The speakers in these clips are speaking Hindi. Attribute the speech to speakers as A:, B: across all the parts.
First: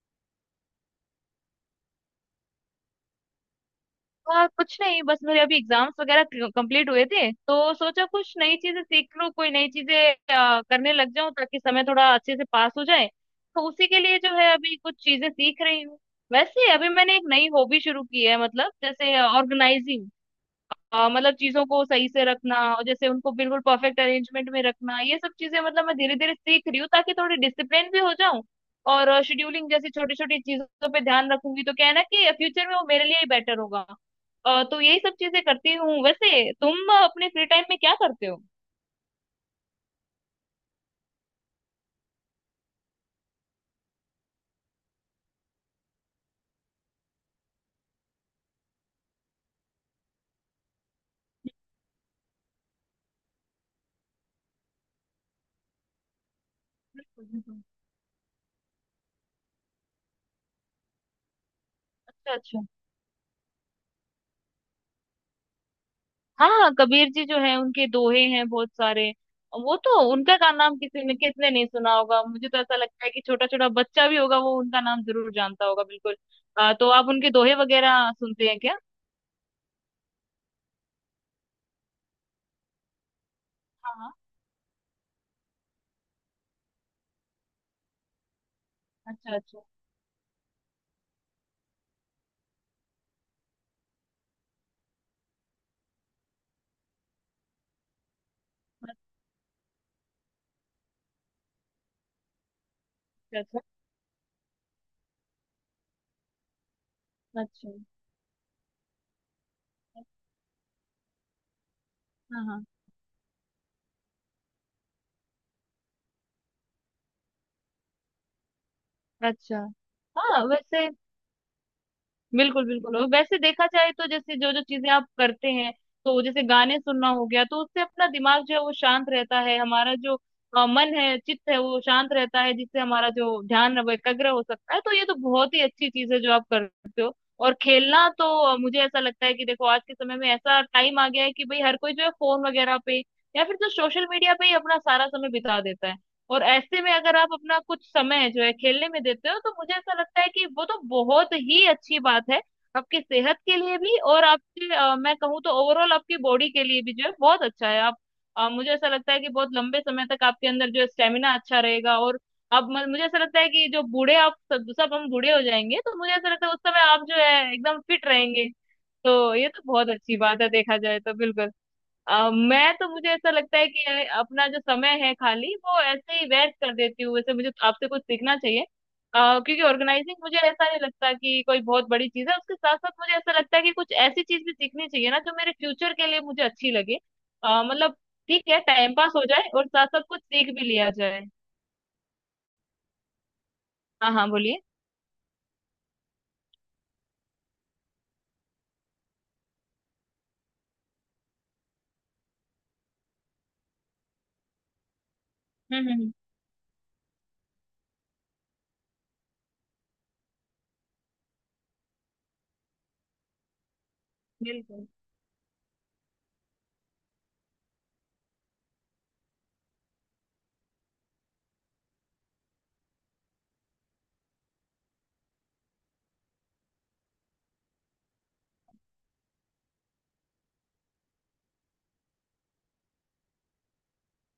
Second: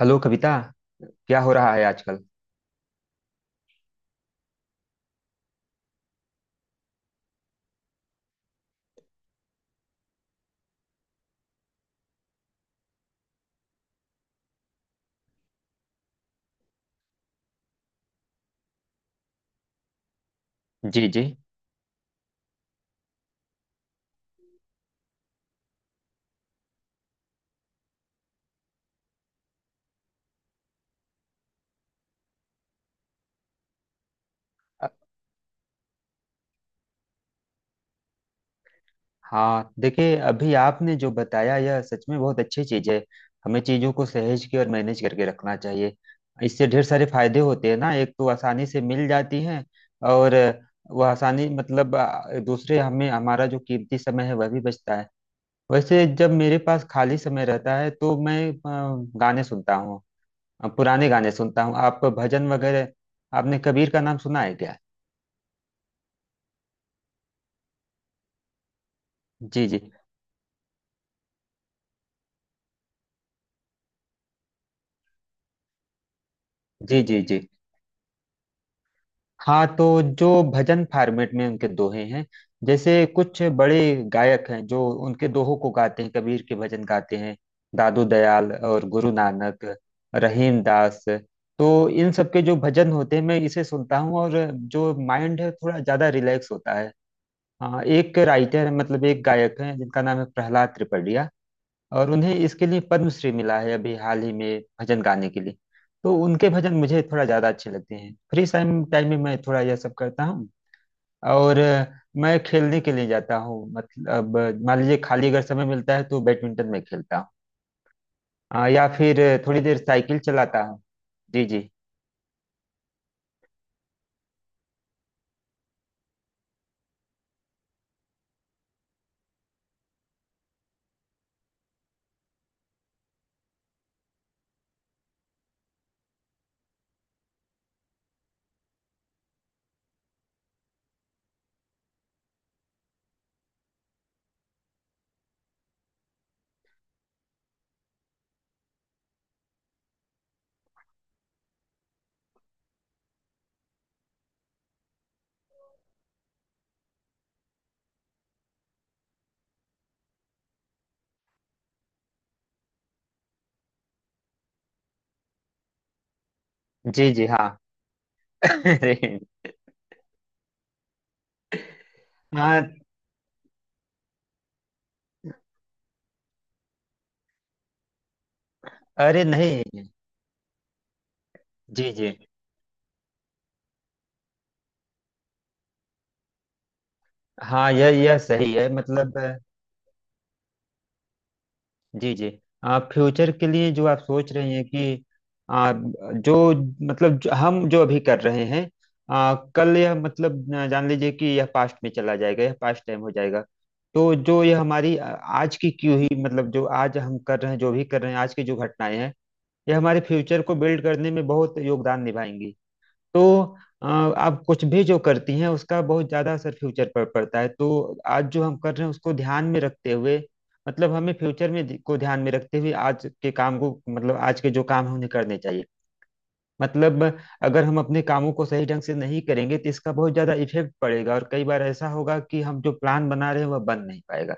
A: हेलो कविता। क्या हो रहा है आजकल?
B: और कुछ नहीं, बस मेरे अभी एग्जाम्स वगैरह कंप्लीट हुए थे तो सोचा कुछ नई चीजें सीख लूं, कोई नई चीजें करने लग जाऊं ताकि समय थोड़ा अच्छे से पास हो जाए। तो उसी के लिए जो है अभी कुछ चीजें सीख रही हूँ। वैसे अभी मैंने एक नई हॉबी शुरू की है, मतलब जैसे ऑर्गेनाइजिंग।
A: जी जी।
B: मतलब चीजों को सही से रखना और जैसे उनको बिल्कुल परफेक्ट अरेंजमेंट में रखना, ये सब चीजें मतलब मैं धीरे धीरे सीख रही हूँ ताकि थोड़ी डिसिप्लिन भी हो जाऊं और शेड्यूलिंग जैसी छोटी छोटी चीजों पे ध्यान रखूंगी, तो क्या है ना कि फ्यूचर में वो मेरे लिए ही बेटर होगा। तो
A: अ-
B: यही सब चीजें करती हूँ। वैसे तुम अपने फ्री टाइम में क्या करते हो?
A: हाँ, देखिए अभी आपने जो बताया यह सच में बहुत अच्छी चीज है। हमें चीजों को सहेज के और मैनेज करके रखना चाहिए। इससे ढेर सारे फायदे होते हैं ना, एक तो आसानी से मिल जाती हैं। और वह आसानी मतलब दूसरे हमें हमारा जो कीमती समय है वह भी बचता है। वैसे जब मेरे पास खाली समय
B: अच्छा।
A: रहता है तो मैं गाने सुनता हूँ। पुराने गाने सुनता हूँ, आप भजन
B: अच्छा।
A: वगैरह? आपने कबीर का नाम सुना है क्या?
B: हाँ, कबीर जी जो है उनके दोहे हैं बहुत सारे।
A: जी
B: वो
A: जी
B: तो उनका का नाम किसी ने किसने नहीं सुना होगा, मुझे तो ऐसा लगता है कि छोटा छोटा बच्चा भी होगा वो उनका नाम जरूर जानता होगा, बिल्कुल। तो
A: जी।
B: आप
A: जी
B: उनके
A: जी।
B: दोहे वगैरह सुनते हैं क्या?
A: हाँ, तो जो भजन फॉर्मेट में उनके दोहे हैं, जैसे कुछ बड़े
B: हाँ, हाँ।
A: गायक हैं जो उनके दोहों को गाते हैं, कबीर के भजन गाते हैं। दादू दयाल और गुरु
B: अच्छा अच्छा।
A: नानक, रहीम दास। तो इन सब के जो भजन होते हैं मैं इसे सुनता हूँ, और जो माइंड है थोड़ा ज्यादा रिलैक्स होता है। हाँ, एक राइटर है मतलब एक गायक है जिनका नाम है प्रहलाद त्रिपाठिया, और उन्हें इसके लिए पद्मश्री मिला
B: अच्छा
A: है अभी हाल ही में भजन गाने के लिए। तो उनके भजन मुझे थोड़ा
B: अच्छा।
A: ज़्यादा
B: अच्छा।
A: अच्छे लगते हैं। फ्री टाइम टाइम में मैं थोड़ा यह सब करता हूँ। और मैं
B: हाँ हाँ।
A: खेलने के लिए जाता हूँ मतलब मान लीजिए, खाली अगर समय मिलता है तो बैडमिंटन में खेलता हूँ। या फिर थोड़ी
B: अच्छा।
A: देर साइकिल
B: हाँ
A: चलाता हूँ।
B: वैसे,
A: जी जी।
B: बिल्कुल बिल्कुल। और वैसे देखा जाए तो जैसे जो जो चीजें आप करते हैं, तो जैसे गाने सुनना हो गया तो उससे अपना दिमाग जो है वो शांत रहता है, हमारा जो मन है, चित्त है वो शांत रहता है, जिससे हमारा जो ध्यान है वो एकाग्र हो सकता है। तो ये तो बहुत ही अच्छी चीज है जो आप करते हो। और खेलना तो मुझे ऐसा लगता है कि देखो आज के समय में ऐसा टाइम आ गया है कि भाई हर कोई जो है फोन वगैरह पे या फिर तो सोशल मीडिया पे ही अपना सारा समय बिता देता है। और ऐसे में अगर आप अपना कुछ समय जो है खेलने में देते हो तो मुझे ऐसा लगता है कि वो तो बहुत ही अच्छी बात है, आपकी सेहत के लिए भी और आपके मैं कहूँ तो ओवरऑल आपकी बॉडी के लिए भी जो है बहुत अच्छा है। आप मुझे ऐसा लगता है कि बहुत लंबे समय तक आपके अंदर जो है स्टेमिना अच्छा रहेगा। और अब मुझे ऐसा लगता है कि जो बूढ़े आप सब सब हम बूढ़े हो जाएंगे तो मुझे ऐसा लगता है उस समय आप
A: जी
B: जो
A: जी। हाँ।
B: है एकदम फिट रहेंगे।
A: अरे।
B: तो ये तो बहुत अच्छी बात है देखा जाए तो, बिल्कुल।
A: हाँ।
B: मैं तो मुझे ऐसा लगता है कि यार अपना जो समय है खाली वो ऐसे ही व्यर्थ कर देती हूँ, वैसे मुझे आपसे कुछ सीखना चाहिए।
A: अरे
B: क्योंकि
A: नहीं।
B: ऑर्गेनाइजिंग मुझे ऐसा नहीं लगता कि कोई बहुत
A: जी
B: बड़ी
A: जी।
B: चीज है, उसके साथ साथ मुझे ऐसा लगता है कि कुछ ऐसी चीज भी सीखनी चाहिए ना जो मेरे फ्यूचर के लिए मुझे अच्छी लगे।
A: हाँ, यह
B: मतलब
A: यह
B: ठीक
A: सही
B: है
A: है
B: टाइम पास
A: मतलब।
B: हो जाए और साथ साथ कुछ सीख भी लिया जाए।
A: जी जी। आप फ्यूचर के लिए जो आप
B: हाँ हाँ,
A: सोच रहे
B: बोलिए।
A: हैं कि आप जो मतलब जो हम जो अभी कर रहे हैं, कल यह मतलब जान लीजिए कि यह पास्ट में चला जाएगा, यह पास्ट टाइम हो जाएगा। तो जो यह हमारी आज की
B: हम्म हम्म
A: क्यों ही
B: हम्म,
A: मतलब जो आज हम कर रहे हैं, जो भी कर रहे हैं, आज की जो घटनाएं हैं, यह हमारे फ्यूचर को बिल्ड करने में बहुत योगदान निभाएंगी। तो आप कुछ भी
B: बिल्कुल।
A: जो करती हैं उसका बहुत ज्यादा असर फ्यूचर पर पड़ता है। तो आज जो हम कर रहे हैं उसको ध्यान में रखते हुए मतलब हमें फ्यूचर में को ध्यान में रखते हुए आज के काम को मतलब आज के जो काम हैं उन्हें करने चाहिए। मतलब अगर हम अपने कामों को सही ढंग से नहीं करेंगे तो इसका बहुत ज्यादा इफेक्ट पड़ेगा, और कई बार ऐसा होगा कि हम जो प्लान बना रहे हैं वह बन नहीं पाएगा,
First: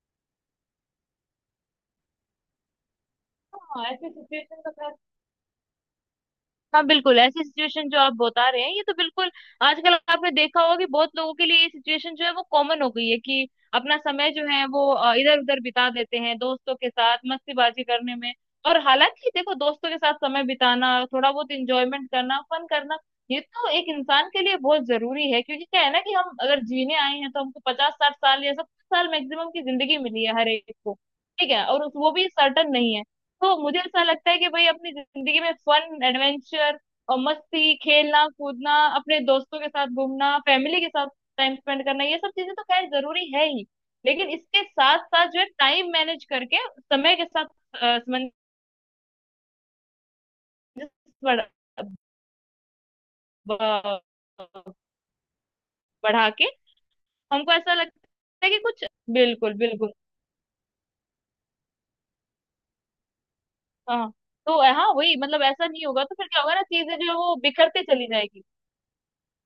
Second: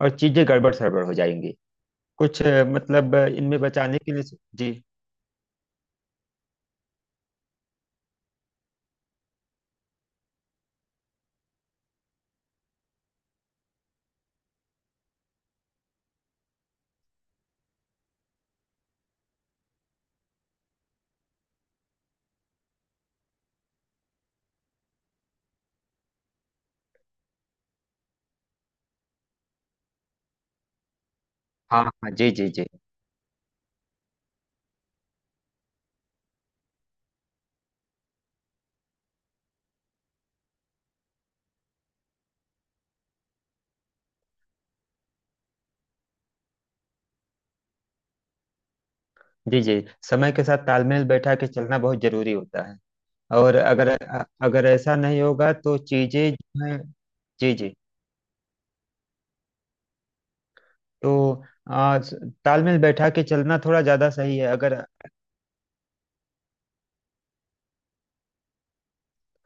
A: और चीजें गड़बड़ सड़बड़ हो जाएंगी। कुछ मतलब इनमें
B: हाँ,
A: बचाने
B: ऐसी
A: के लिए।
B: सिचुएशन,
A: जी।
B: हाँ बिल्कुल ऐसी सिचुएशन जो आप बता रहे हैं ये तो बिल्कुल। आजकल आपने देखा होगा कि बहुत लोगों के लिए ये सिचुएशन जो है वो कॉमन हो गई है कि अपना समय जो है वो इधर उधर बिता देते हैं, दोस्तों के साथ मस्तीबाजी करने में। और हालांकि देखो दोस्तों के साथ समय बिताना, थोड़ा बहुत इंजॉयमेंट करना, फन करना ये तो एक इंसान के लिए बहुत जरूरी है, क्योंकि क्या है ना कि हम अगर जीने आए हैं तो हमको 50 60 साल या 70 साल मैक्सिमम की जिंदगी मिली है हर एक को, ठीक है। और
A: हाँ हाँ।
B: वो भी
A: जी जी जी।
B: सर्टन नहीं है। तो मुझे ऐसा लगता है कि भाई अपनी जिंदगी में फन, एडवेंचर और मस्ती, खेलना कूदना, अपने दोस्तों के साथ घूमना, फैमिली के साथ टाइम स्पेंड करना, ये सब चीजें तो खैर जरूरी है ही। लेकिन इसके साथ साथ जो है टाइम मैनेज करके समय के साथ समंजस
A: जी जी। समय के साथ तालमेल बैठा के
B: बढ़ा,
A: चलना बहुत जरूरी होता है। और
B: ब-
A: अगर ऐसा नहीं होगा तो
B: बढ़ा
A: चीजें
B: के
A: जो हैं।
B: हमको
A: जी जी।
B: ऐसा लगता है कि कुछ, बिल्कुल बिल्कुल।
A: तो आ, स- तालमेल बैठा के चलना थोड़ा ज्यादा
B: हाँ,
A: सही है
B: तो
A: अगर।
B: हाँ वही मतलब ऐसा नहीं होगा तो फिर क्या होगा ना, चीजें जो है वो बिखरते चली जाएगी।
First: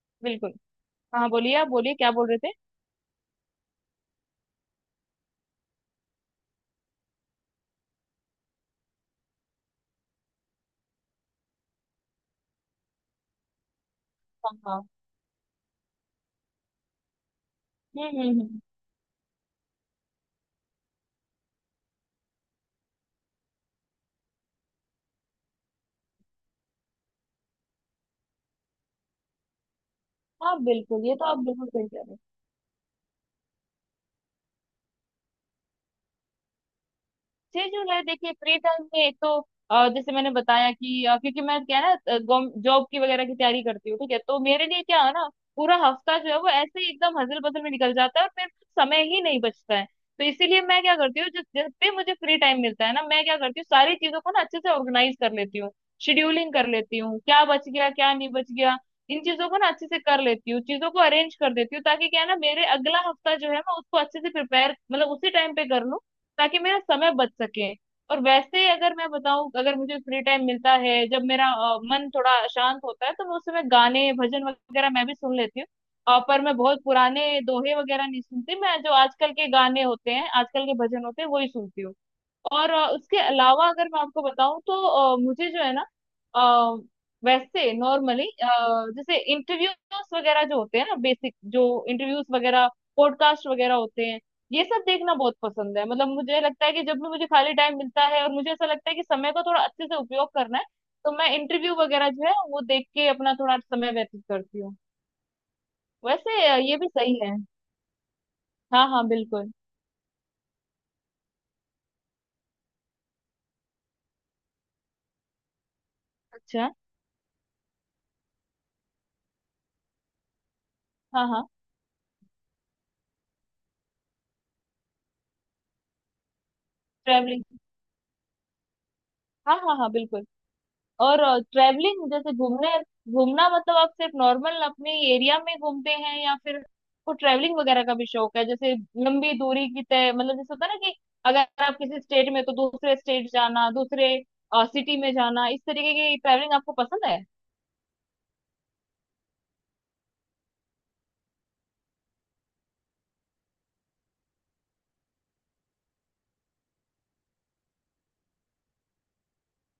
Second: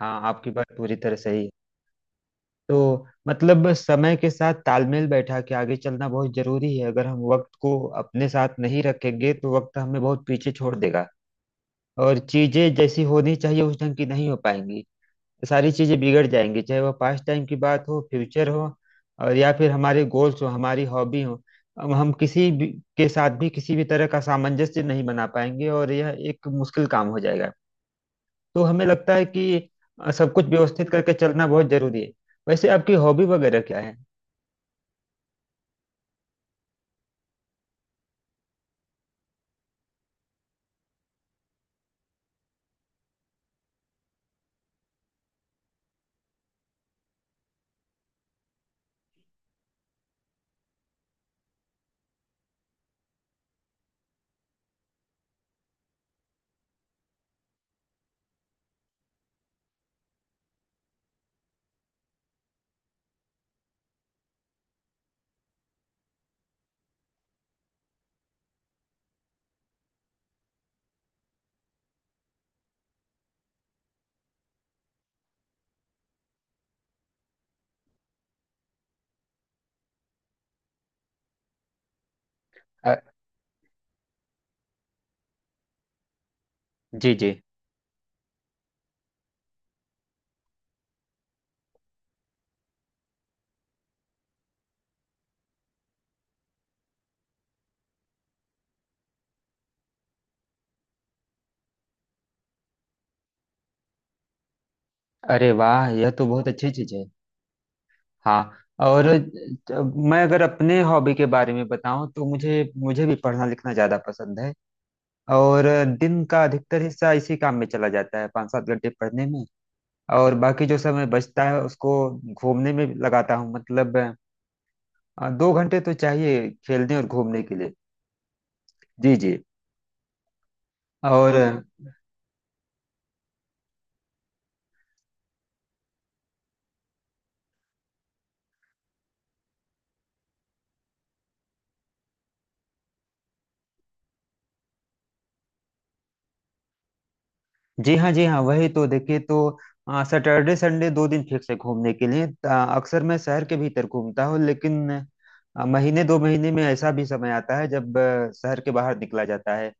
A: हाँ, आपकी
B: बिल्कुल।
A: बात पूरी तरह
B: हाँ,
A: सही है।
B: बोलिए, आप बोलिए क्या बोल रहे थे।
A: तो मतलब समय के साथ तालमेल बैठा के आगे चलना बहुत जरूरी है। अगर हम वक्त को अपने साथ नहीं रखेंगे तो वक्त हमें बहुत पीछे छोड़ देगा, और चीजें जैसी होनी चाहिए उस ढंग की नहीं हो
B: हाँ हाँ।
A: पाएंगी। तो सारी चीजें बिगड़ जाएंगी, चाहे वह पास्ट टाइम की बात हो, फ्यूचर
B: हम्म।
A: हो, और या फिर हमारे गोल्स हो, हमारी हॉबी हो। अब हम किसी भी के साथ भी किसी भी तरह का सामंजस्य नहीं बना पाएंगे, और यह एक मुश्किल काम हो जाएगा। तो हमें लगता है कि सब कुछ
B: हाँ
A: व्यवस्थित
B: बिल्कुल
A: करके
B: ये तो आप
A: चलना बहुत
B: बिल्कुल सही
A: जरूरी
B: कह
A: है।
B: रहे।
A: वैसे आपकी हॉबी वगैरह क्या है?
B: 6 जुलाई देखिए फ्री टाइम में एक तो जैसे मैंने बताया कि क्योंकि मैं क्या है ना, जॉब की वगैरह की तैयारी करती हूँ, ठीक है, तो मेरे लिए क्या है ना पूरा हफ्ता जो है वो ऐसे ही एकदम हजल बजल में निकल जाता है और मेरे पास समय ही नहीं बचता है। तो इसीलिए मैं क्या करती हूँ, जिस जब भी मुझे फ्री टाइम मिलता है ना मैं क्या करती हूँ, सारी चीजों को ना अच्छे से ऑर्गेनाइज कर लेती हूँ, शेड्यूलिंग कर लेती हूँ, क्या बच गया क्या नहीं बच गया, इन चीजों को ना अच्छे से कर लेती हूँ, चीजों को अरेंज कर देती हूँ ताकि क्या है ना मेरे अगला हफ्ता जो है मैं उसको अच्छे से प्रिपेयर मतलब उसी टाइम पे कर लूँ, ताकि मेरा समय बच सके। और वैसे अगर मैं बताऊं, अगर मुझे फ्री टाइम मिलता है जब मेरा मन थोड़ा शांत होता है तो मैं उस समय गाने भजन वगैरह मैं भी सुन लेती हूँ। पर मैं बहुत पुराने दोहे वगैरह नहीं सुनती, मैं जो आजकल के गाने होते हैं, आजकल के भजन होते हैं वही सुनती हूँ। और
A: अ,
B: उसके अलावा अगर मैं आपको बताऊं तो मुझे जो है ना, अ,
A: जी जी।
B: वैसे नॉर्मली जैसे इंटरव्यूज वगैरह जो होते हैं ना बेसिक जो इंटरव्यूज वगैरह, पॉडकास्ट वगैरह होते हैं ये सब देखना बहुत पसंद है। मतलब मुझे लगता है कि जब भी मुझे खाली टाइम मिलता है और मुझे ऐसा लगता है कि समय का थोड़ा अच्छे से उपयोग करना है, तो मैं इंटरव्यू वगैरह जो है वो देख के अपना थोड़ा समय व्यतीत करती हूँ।
A: अरे वाह, यह तो
B: वैसे
A: बहुत अच्छी
B: ये भी
A: चीज है।
B: सही है।
A: हाँ।
B: हाँ हाँ
A: और
B: बिल्कुल।
A: मैं अगर अपने हॉबी के बारे में बताऊं तो मुझे मुझे भी पढ़ना लिखना ज्यादा पसंद है। और दिन का
B: अच्छा।
A: अधिकतर हिस्सा इसी काम में चला जाता है, 5-7 घंटे पढ़ने में। और बाकी जो समय
B: हाँ हाँ,
A: बचता है उसको घूमने में लगाता हूँ मतलब 2 घंटे तो चाहिए खेलने और घूमने
B: ट्रैवलिंग।
A: के लिए। जी जी।
B: हाँ हाँ हाँ बिल्कुल। और
A: और
B: ट्रैवलिंग, जैसे घूमने, घूमना मतलब आप सिर्फ नॉर्मल अपने एरिया में घूमते हैं या फिर आपको ट्रैवलिंग वगैरह का भी शौक है, जैसे लंबी दूरी की तय मतलब जैसे होता है ना कि अगर आप किसी स्टेट में तो दूसरे स्टेट जाना, दूसरे सिटी में जाना, इस तरीके की ट्रैवलिंग आपको पसंद है?
A: जी हाँ जी हाँ, वही तो देखिए। तो सैटरडे संडे 2 दिन फिक्स है घूमने के लिए। अक्सर मैं शहर के भीतर घूमता हूँ, लेकिन महीने 2 महीने में ऐसा भी समय आता है जब शहर के बाहर निकला जाता है।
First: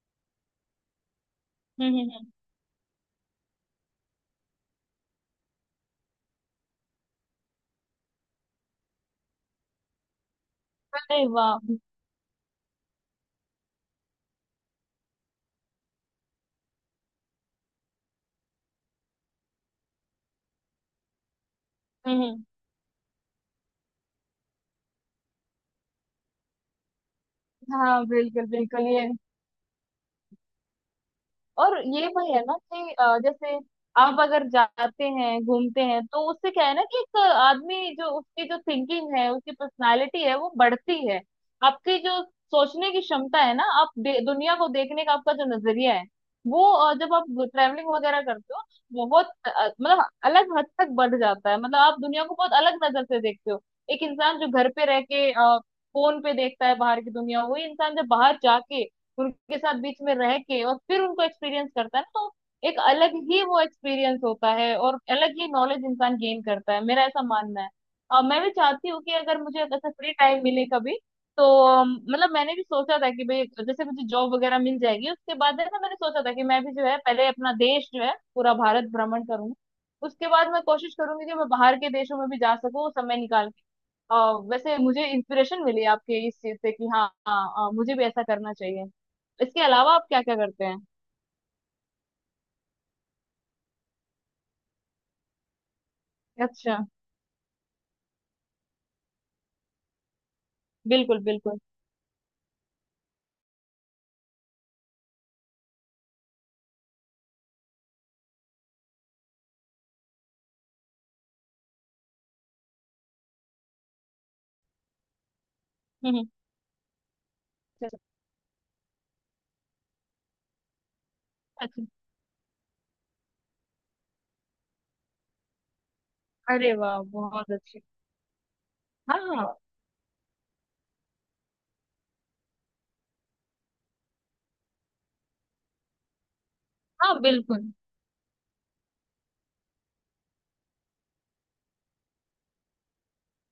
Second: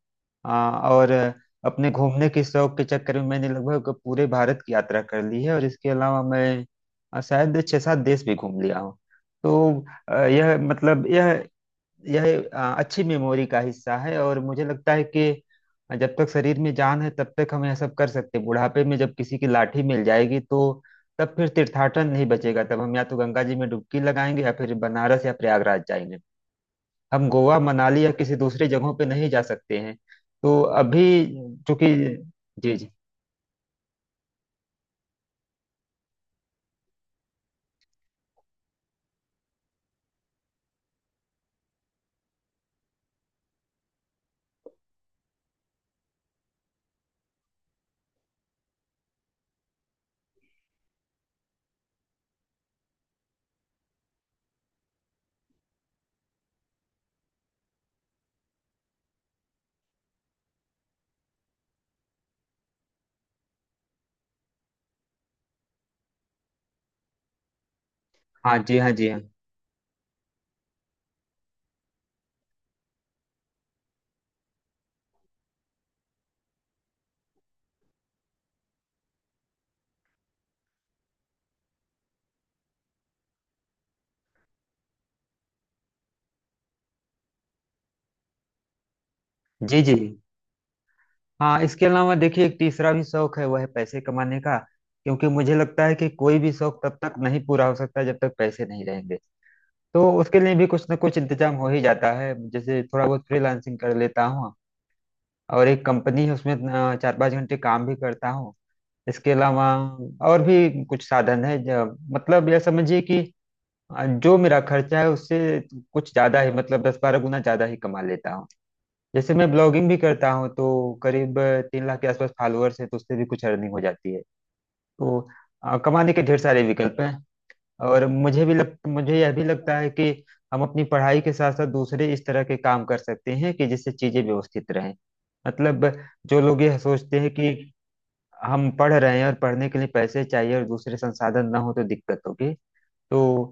A: हाँ, और
B: हम्म
A: अपने
B: हम्म
A: घूमने
B: हम्म।
A: के शौक के चक्कर में मैंने लगभग पूरे भारत की यात्रा कर ली है, और इसके अलावा मैं शायद छह सात देश भी घूम लिया हूँ। तो यह मतलब
B: अरे
A: यह
B: वाह, हम्म।
A: यह अ, अच्छी मेमोरी का हिस्सा है। और मुझे लगता है कि जब तक शरीर में जान है तब तक हम यह सब कर सकते हैं। बुढ़ापे में जब किसी की लाठी मिल जाएगी तो तब फिर तीर्थाटन नहीं
B: हम्म।
A: बचेगा। तब हम या तो गंगा जी में डुबकी लगाएंगे या फिर बनारस या प्रयागराज जाएंगे। हम गोवा
B: हाँ
A: मनाली या किसी
B: बिल्कुल
A: दूसरी
B: बिल्कुल
A: जगहों पे
B: ये।
A: नहीं जा सकते हैं। तो अभी
B: और
A: चूंकि।
B: ये वही है ना
A: जी जी।
B: कि जैसे आप अगर जाते हैं घूमते हैं तो उससे क्या है ना कि एक आदमी जो उसकी जो थिंकिंग है उसकी पर्सनालिटी है वो बढ़ती है। आपकी जो सोचने की क्षमता है ना, आप दुनिया को देखने का आपका जो नजरिया है वो जब आप ट्रैवलिंग वगैरह करते हो बहुत मतलब अलग हद तक बढ़ जाता है, मतलब आप दुनिया को बहुत अलग नजर से देखते हो। एक इंसान जो घर पे रह के फोन पे देखता है बाहर की दुनिया, वही इंसान जब बाहर जाके उनके साथ बीच में रह के और फिर उनको एक्सपीरियंस करता है ना तो एक अलग ही वो एक्सपीरियंस होता है और अलग ही नॉलेज इंसान गेन करता है, मेरा ऐसा मानना है। और मैं भी
A: हाँ जी
B: चाहती
A: हाँ,
B: हूँ
A: जी
B: कि
A: हाँ।
B: अगर मुझे ऐसा फ्री टाइम मिले कभी, तो मतलब मैंने भी सोचा था कि भाई जैसे मुझे जॉब वगैरह मिल जाएगी उसके बाद है ना, मैंने सोचा था कि मैं भी जो है पहले अपना देश जो है पूरा भारत भ्रमण करूंगी, उसके बाद मैं कोशिश करूंगी कि मैं बाहर के देशों में भी जा सकूं समय निकाल। अ, वैसे मुझे इंस्पिरेशन मिली आपके इस चीज से कि हाँ हाँ, मुझे भी ऐसा करना चाहिए। इसके
A: जी
B: अलावा
A: जी।
B: आप क्या क्या करते हैं?
A: हाँ, इसके अलावा देखिए एक तीसरा भी शौक है, वह है पैसे कमाने का, क्योंकि मुझे लगता है कि कोई भी
B: अच्छा।
A: शौक तब तक नहीं पूरा हो सकता जब तक पैसे नहीं रहेंगे। तो उसके लिए भी कुछ ना कुछ
B: बिल्कुल
A: इंतजाम
B: बिल्कुल।
A: हो ही जाता है, जैसे थोड़ा बहुत फ्रीलांसिंग कर लेता हूँ, और एक कंपनी है उसमें 4-5 घंटे काम भी करता हूँ। इसके अलावा और भी कुछ साधन है, जो मतलब यह समझिए कि जो मेरा खर्चा है उससे कुछ
B: हम्म हम्म,
A: ज्यादा ही मतलब 10-12 गुना ज्यादा ही
B: अच्छा।
A: कमा लेता हूँ। जैसे मैं ब्लॉगिंग भी करता हूँ तो करीब
B: अच्छा।
A: 3 लाख के आसपास फॉलोअर्स है, तो उससे भी कुछ अर्निंग हो जाती है। तो कमाने के ढेर सारे
B: अरे
A: विकल्प
B: वाह,
A: हैं।
B: बहुत अच्छे।
A: और मुझे
B: हाँ
A: यह भी
B: हाँ
A: लगता है कि हम अपनी पढ़ाई के साथ साथ दूसरे इस तरह के काम कर सकते हैं कि जिससे चीजें व्यवस्थित रहें। मतलब जो लोग ये
B: हाँ
A: सोचते हैं कि
B: बिल्कुल।
A: हम पढ़ रहे हैं और पढ़ने के लिए पैसे चाहिए और दूसरे संसाधन ना हो तो दिक्कत होगी, तो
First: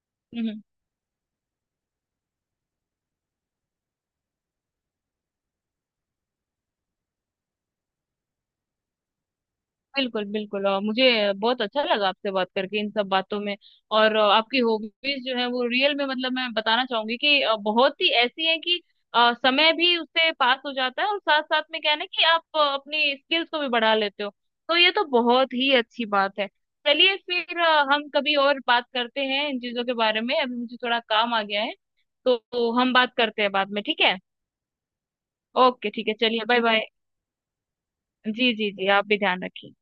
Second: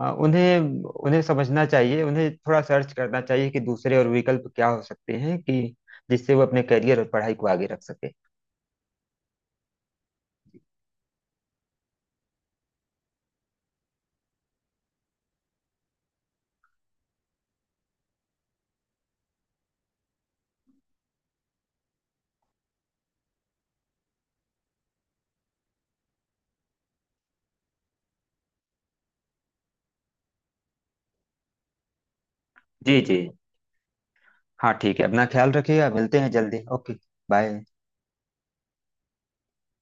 A: अ,
B: हम्म हम्म।
A: उन्हें उन्हें समझना चाहिए, उन्हें थोड़ा सर्च करना चाहिए कि दूसरे और विकल्प क्या हो सकते हैं, कि जिससे वो अपने करियर और पढ़ाई को आगे रख सके।
B: बिल्कुल बिल्कुल, और मुझे बहुत अच्छा लगा आपसे बात करके इन सब बातों में। और आपकी हॉबीज जो है वो रियल में, मतलब मैं बताना चाहूंगी कि बहुत ही ऐसी है कि समय भी उससे पास हो जाता है और साथ साथ में क्या है ना कि आप अपनी स्किल्स को भी बढ़ा लेते हो, तो ये तो बहुत ही अच्छी बात है। चलिए फिर हम कभी और बात करते हैं इन चीजों के बारे में, अभी मुझे थोड़ा काम आ गया है। तो हम
A: जी
B: बात
A: जी।
B: करते हैं बाद में, ठीक है?
A: हाँ, ठीक है, अपना ख्याल रखिएगा,
B: ओके ठीक है,
A: मिलते हैं
B: चलिए बाय
A: जल्दी।
B: बाय।
A: Okay bye.
B: जी जी जी, आप भी ध्यान रखिए।